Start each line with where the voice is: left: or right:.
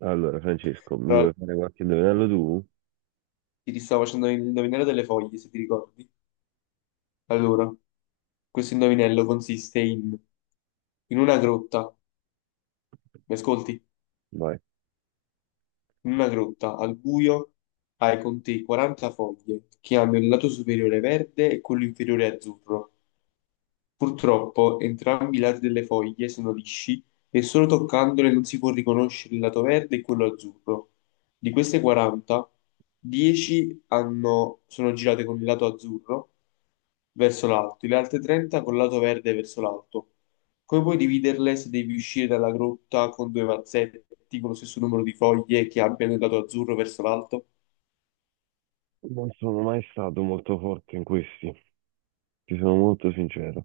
right: Allora, Francesco, mi
left: Allora,
right: vuoi fare qualche indovinello tu?
left: ti stavo facendo il indovinello delle foglie, se ti ricordi. Allora, questo indovinello consiste in una grotta, mi ascolti?
right: Vai.
left: In una grotta, al buio, hai con te 40 foglie che hanno il lato superiore verde e quello inferiore azzurro. Purtroppo, entrambi i lati delle foglie sono lisci e solo toccandole non si può riconoscere il lato verde e quello azzurro. Di queste 40, sono girate con il lato azzurro verso l'alto e le altre 30 col lato verde verso l'alto. Come puoi dividerle se devi uscire dalla grotta con due mazzetti con lo stesso numero di foglie che abbiano il lato azzurro verso l'alto?
right: Non sono mai stato molto forte in questi, ti sono molto sincero.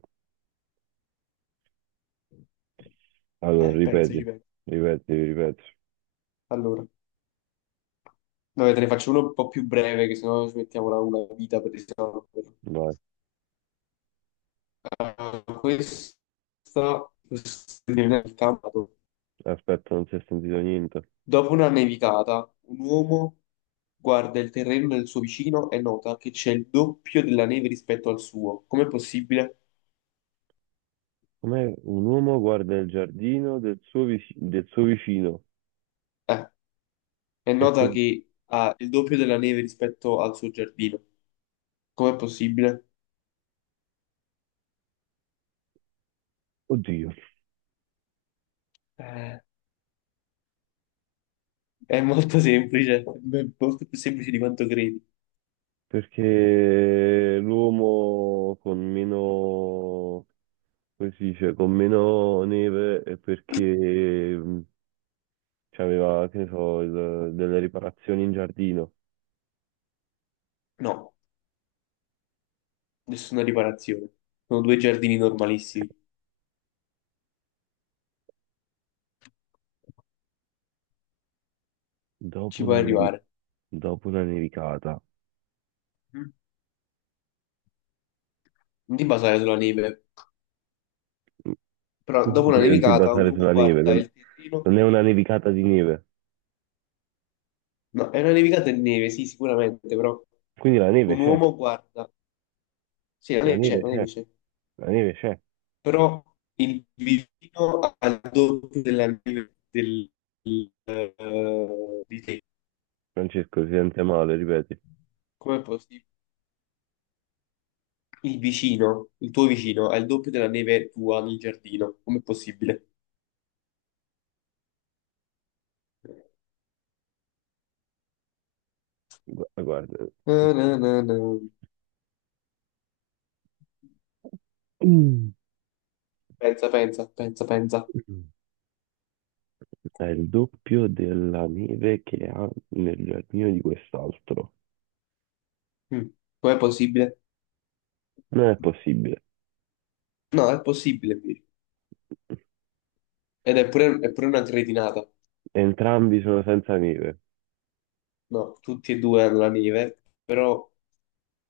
right: Allora,
left: Pensaci,
right: ripeti,
left: pensa.
right: ripeti, ripeti.
left: Allora, vabbè, te ne faccio uno un po' più breve, che sennò ci mettiamo una vita per risolverlo.
right: Vai.
left: Ah, questa nel campo.
right: Aspetta, non si è sentito niente.
left: Dopo una nevicata, un uomo guarda il terreno del suo vicino e nota che c'è il doppio della neve rispetto al suo. Com'è possibile?
right: Com'è un uomo guarda il giardino del suo, del suo vicino?
left: Eh, è
right: E che-
left: nota che ha il doppio della neve rispetto al suo giardino. Com'è possibile?
right: Oddio,
left: Eh, è molto semplice, beh, molto più semplice di quanto credi.
right: perché l'uomo con meno, come si dice, con meno neve è perché c'aveva, che ne so, delle riparazioni in giardino.
left: No, nessuna riparazione. Sono due giardini normalissimi,
right: Dopo
left: ci puoi
right: una, nevi-
left: arrivare.
right: dopo una nevicata.
left: Mm. Non ti basare sulla neve. Però
right: Tu
left: dopo una
right: dici non ti
left: nevicata un
right: basare
left: uomo
right: sulla neve,
left: guarda
right: non,
left: il terreno.
right: non è una nevicata di neve.
left: No, è una nevicata di neve, sì, sicuramente, però
right: Quindi la neve
left: un
right: c'è,
left: uomo guarda. Sì, la
right: la
left: neve c'è,
right: neve
left: la neve
right: c'è,
left: c'è.
right: la neve c'è.
left: Però il vicino al doppio del di te.
right: Francesco si sente male, ripeti.
left: Com'è possibile? Il vicino, il tuo vicino, ha il doppio della neve tua nel giardino. Com'è possibile?
right: Guarda.
left: Na, na, na, na.
right: Mm.
left: Pensa, pensa, pensa, pensa.
right: È il doppio della neve che ha nel giardino di quest'altro.
left: Mm. Com'è possibile?
right: Non è possibile.
left: No, è possibile, Viri. Ed è pure una cretinata.
right: Entrambi sono senza neve,
left: No, tutti e due hanno la neve, però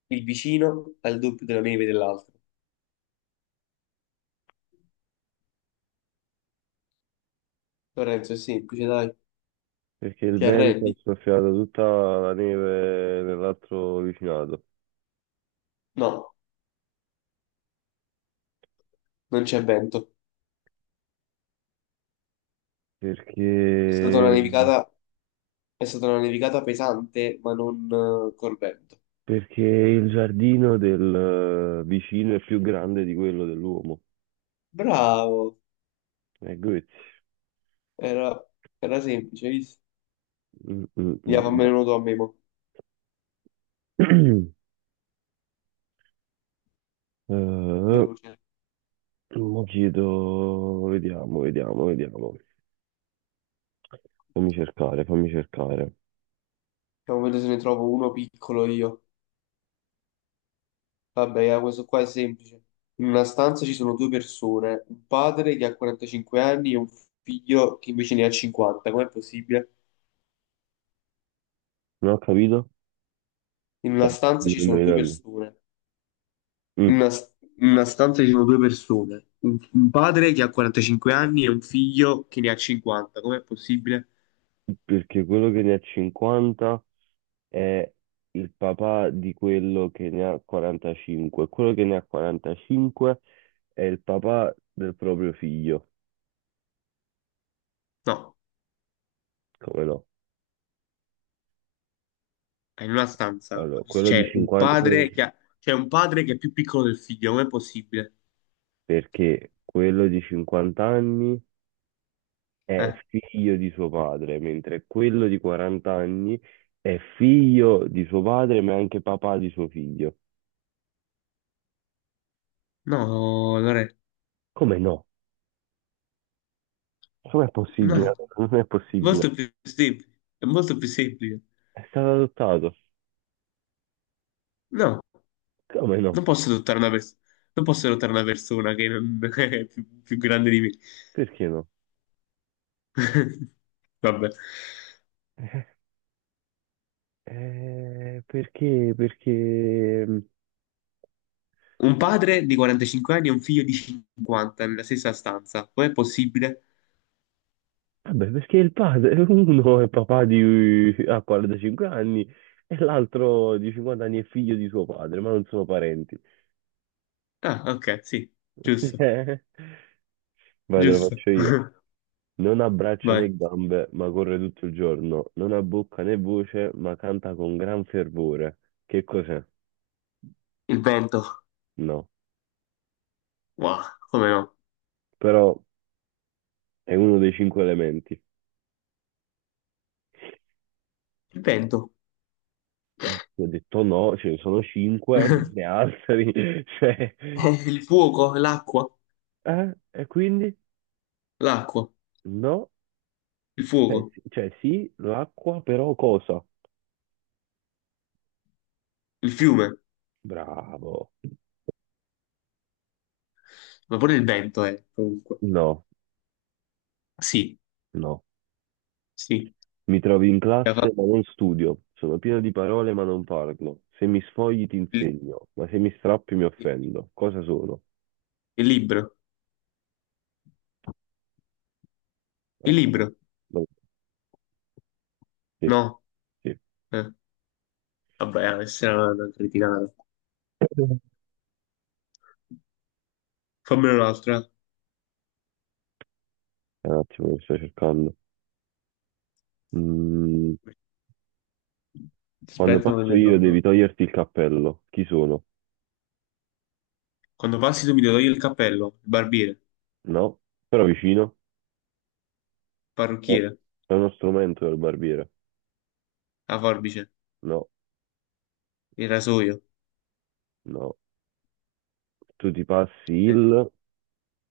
left: il vicino ha il doppio della neve dell'altro. Lorenzo, è semplice, dai.
right: perché il
left: Ti
right: vento ha
left: arrendi?
right: soffiato tutta la neve nell'altro vicinato.
left: No, non c'è vento. È stata una
right: Perché,
left: nevicata, è stata una nevicata pesante, ma non col vento.
right: perché il giardino del vicino è più grande di quello dell'uomo.
left: Bravo,
right: E Goethe.
left: era, era semplice, hai visto?
right: Mm, mm,
left: Via,
right: mm,
left: fammene
right: bravo.
left: uno tu a me, mo.
right: Eh,
left: Veloce.
right: mo chiedo, vediamo, vediamo, vediamo. Fammi cercare, fammi cercare.
left: Vediamo vedere se ne trovo uno piccolo io. Vabbè, ah, questo qua è semplice. In una stanza ci sono due persone, un padre che ha 45 anni e un figlio che invece ne ha 50. Com'è possibile?
right: Non ho capito?
left: In
right: Sai,
left: una stanza
right: mi
left: ci
right: sto
left: sono due
right: indovinando.
left: persone. In
right: Mm,
left: Una, in una stanza ci sono due persone, un padre che ha 45 anni e un figlio che ne ha 50. Com'è possibile?
right: Perché quello che ne ha 50 è il papà di quello che ne ha 45. Quello che ne ha 45 è il papà del proprio figlio.
left: No,
right: Come no?
left: è in una stanza.
right: Allora, quello di
left: C'è un
right: 50,
left: padre che ha- c'è un padre che è più piccolo del figlio, com'è possibile?
right: perché quello di 50 anni è
left: Eh,
right: figlio di suo padre, mentre quello di 40 anni è figlio di suo padre, ma è anche papà di suo figlio.
left: no, Lore,
right: Come no? Com'è possibile?
left: no,
right: Non è possibile.
left: è molto più semplice.
right: È stato adottato.
left: No,
right: Come no?
left: non posso adottare una persona, non posso adottare una persona che non- È più grande di me.
right: Perché no?
left: Vabbè.
right: Perché? Perché?
left: Un padre di 45 anni e un figlio di 50 nella stessa stanza. Com'è possibile?
right: Vabbè, perché il padre, uno è papà di, ha 45 anni e l'altro di 50 anni è figlio di suo padre, ma non sono parenti.
left: Ah, ok, sì, giusto,
right: Cioè, vai, te lo
left: giusto.
right: faccio io. Non ha braccia
left: Vai.
right: né gambe, ma corre tutto il giorno. Non ha bocca né voce, ma canta con gran fervore. Che cos'è?
left: Il vento.
right: No.
left: Wow, come no?
right: Però è uno dei cinque elementi.
left: Il vento.
right: Ho detto no, ce ne sono cinque, di altri. Cioè,
left: Il fuoco,
right: eh? E quindi?
left: l'acqua,
right: No.
left: il
right: Cioè,
left: fuoco,
right: cioè, sì, l'acqua, però cosa?
left: il fiume,
right: Bravo.
left: ma pure il vento è, comunque.
right: No,
left: Sì,
right: no.
left: sì.
right: Mi trovi in
left: La fa-
right: classe ma non studio. Sono pieno di parole ma non parlo. Se mi sfogli ti
left: Il,
right: insegno, ma se mi strappi mi
left: il
right: offendo. Cosa sono?
left: libro. Il
right: Aspetta.
left: libro.
right: No, sì,
left: No.
right: sì.
left: Eh, vabbè, questa è una cretinata.
right: Eh,
left: Fammene un'altra.
right: Un attimo che sto cercando. Mm, quando
left: Aspetta, me
right: passo
left: ne
right: io
left: trovo.
right: devi toglierti il cappello. Chi sono?
left: Quando passi tu mi devi togliere il cappello, il
right: No. Però vicino? No.
left: parrucchiere,
right: È uno strumento del barbiere.
left: la forbice,
right: No,
left: il rasoio,
right: no. Tu ti passi
left: il
right: il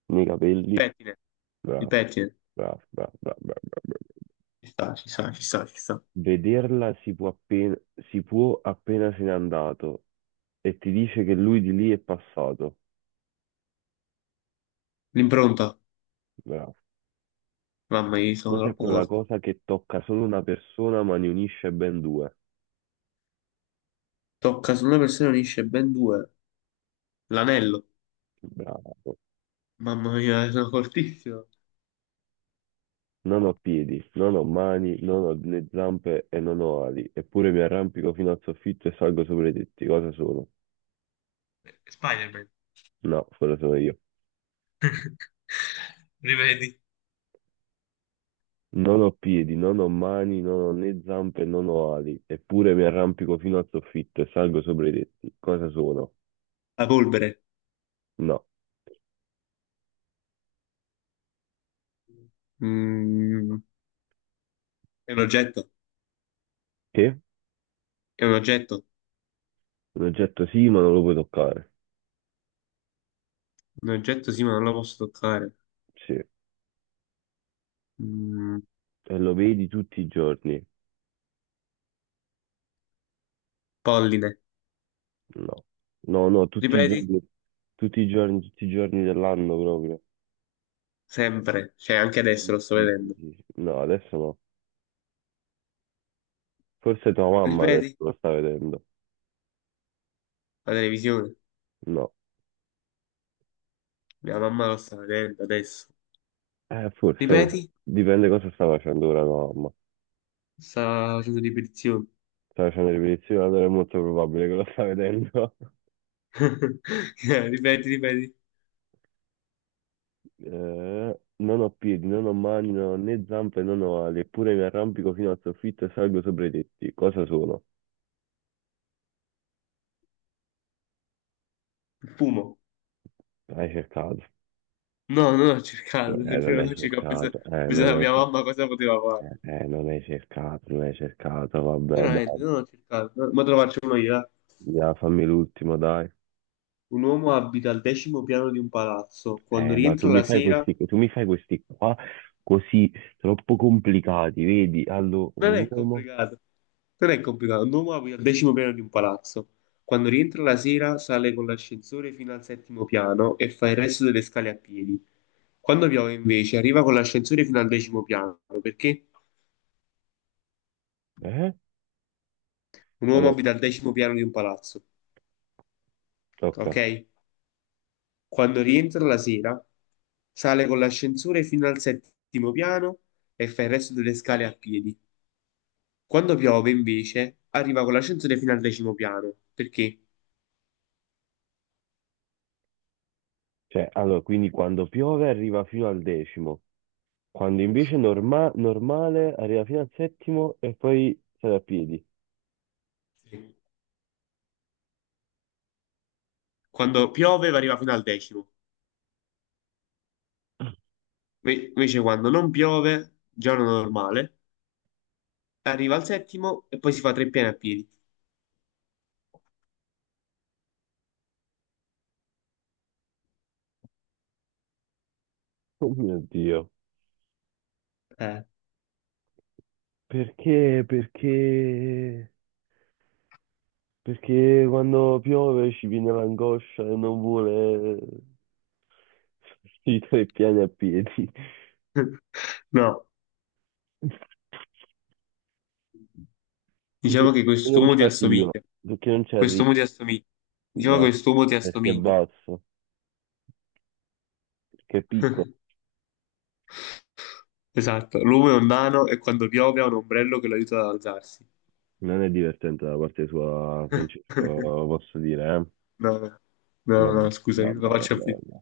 right: nei capelli.
left: pettine, il
right: Bravo,
left: pettine.
right: bravo, bravo, bravo, bravo, bravo. Bravo.
left: Ci sta, ci sta, ci sta, ci sta.
right: Vederla si può appena se n'è andato e ti dice che lui di lì è passato.
left: L'impronta.
right: Bravo.
left: Mamma mia, sono
right: Cos'è
left: troppo
right: quella
left: forte.
right: cosa che tocca solo una persona ma ne unisce ben due?
left: Tocca su una persona e unisce ben due. L'anello.
right: Bravo.
left: Mamma mia, sono fortissimo.
right: Non ho piedi, non ho mani, non ho né zampe e non ho ali, eppure mi arrampico fino al soffitto e salgo sopra i tetti. Cosa sono?
left: Spider-Man.
right: No, quello sono io.
left: Rivedi.
right: Non ho piedi, non ho mani, non ho né zampe, non ho ali, eppure mi arrampico fino al soffitto e salgo sopra i tetti. Cosa sono?
left: La polvere.
right: No.
left: Mm, è un oggetto.
right: Che?
left: È un oggetto.
right: Un oggetto sì, ma non lo puoi toccare.
left: Un oggetto sì, ma non lo posso toccare.
right: Sì.
left: Mm,
right: E lo vedi tutti i giorni?
left: polline.
right: No. No, no, tutti i
left: Ripeti?
right: giorni, tutti i giorni, tutti i giorni dell'anno proprio.
left: Sempre, cioè anche adesso
right: Sì,
left: lo sto
right: sì, sì,
left: vedendo.
right: sì. No, adesso no. Forse tua mamma adesso
left: Ripeti?
right: lo sta vedendo.
left: La televisione.
right: No.
left: Mia mamma lo sta vedendo adesso.
right: Forse no.
left: Ripeti?
right: Dipende cosa sta facendo ora tua mamma.
left: Sta facendo ripetizioni.
right: Sta facendo ripetizione, allora è molto probabile che lo sta vedendo.
left: Ripeti, ripeti.
right: Non ho piedi, non ho mani, non ho né zampe, non ho ali, eppure mi arrampico fino al soffitto e salgo sopra i tetti. Cosa sono?
left: Il fumo.
right: Hai cercato.
left: No, non ho cercato, te lo
right: Non
left: giuro,
right: hai
left: non ho cercato.
right: cercato,
left: Ho
right: non
left: pensato a
right: hai
left: mia
right: cercato,
left: mamma cosa poteva fare.
right: non hai cercato, non hai cercato, vabbè, dai,
left: Veramente, non ho cercato. Ma te lo faccio uno io. Eh.
right: via, fammi l'ultimo, dai.
left: Un uomo abita al decimo piano di un palazzo. Quando
right: Ma tu
left: rientra
right: mi
left: la
right: fai
left: sera.
right: questi, tu mi fai questi qua così troppo complicati, vedi? Allora,
left: Non
right: un
left: è
right: uomo,
left: complicato. Non è complicato. Un uomo abita al decimo piano di un palazzo. Quando rientra la sera, sale con l'ascensore fino al settimo piano e fa il resto delle scale a piedi. Quando piove, invece, arriva con l'ascensore fino al decimo piano, perché
right: eh?
left: un uomo
right: Allora,
left: abita al decimo piano di un palazzo,
right: tocca.
left: ok? Quando rientra la sera, sale con l'ascensore fino al settimo piano e fa il resto delle scale a piedi. Quando piove, invece, arriva con l'ascensore fino al decimo piano, perché
right: Cioè, allora, quindi quando piove arriva fino al decimo. Quando invece normale arriva fino al settimo e poi sale a piedi.
left: sì, quando piove arriva fino al decimo. Invece quando non piove, giorno normale, arriva al settimo e poi si fa 3 piani a piedi.
right: Oh mio Dio.
left: Eh.
right: Perché? Perché? Perché quando piove ci viene l'angoscia e non vuole i tre piani a piedi.
left: No,
right: Perché
left: diciamo che
right: non ci
left: quest'uomo ti
right: arrivo.
left: assomiglia.
right: Perché non ci arrivo.
left: Quest'uomo ti assomiglia. Diciamo che
right: Eh,
left: quest'uomo ti
right: perché è
left: assomiglia.
right: basso, perché è piccolo.
left: Esatto, l'uomo è un nano e quando piove ha un ombrello che lo aiuta ad alzarsi.
right: Non è divertente da parte sua, Francesco, posso dire, eh?
left: No,
right: Vabbè,
left: no, scusami, non
right: vabbè,
left: la
right: vabbè.
left: faccio
right: Vabbè.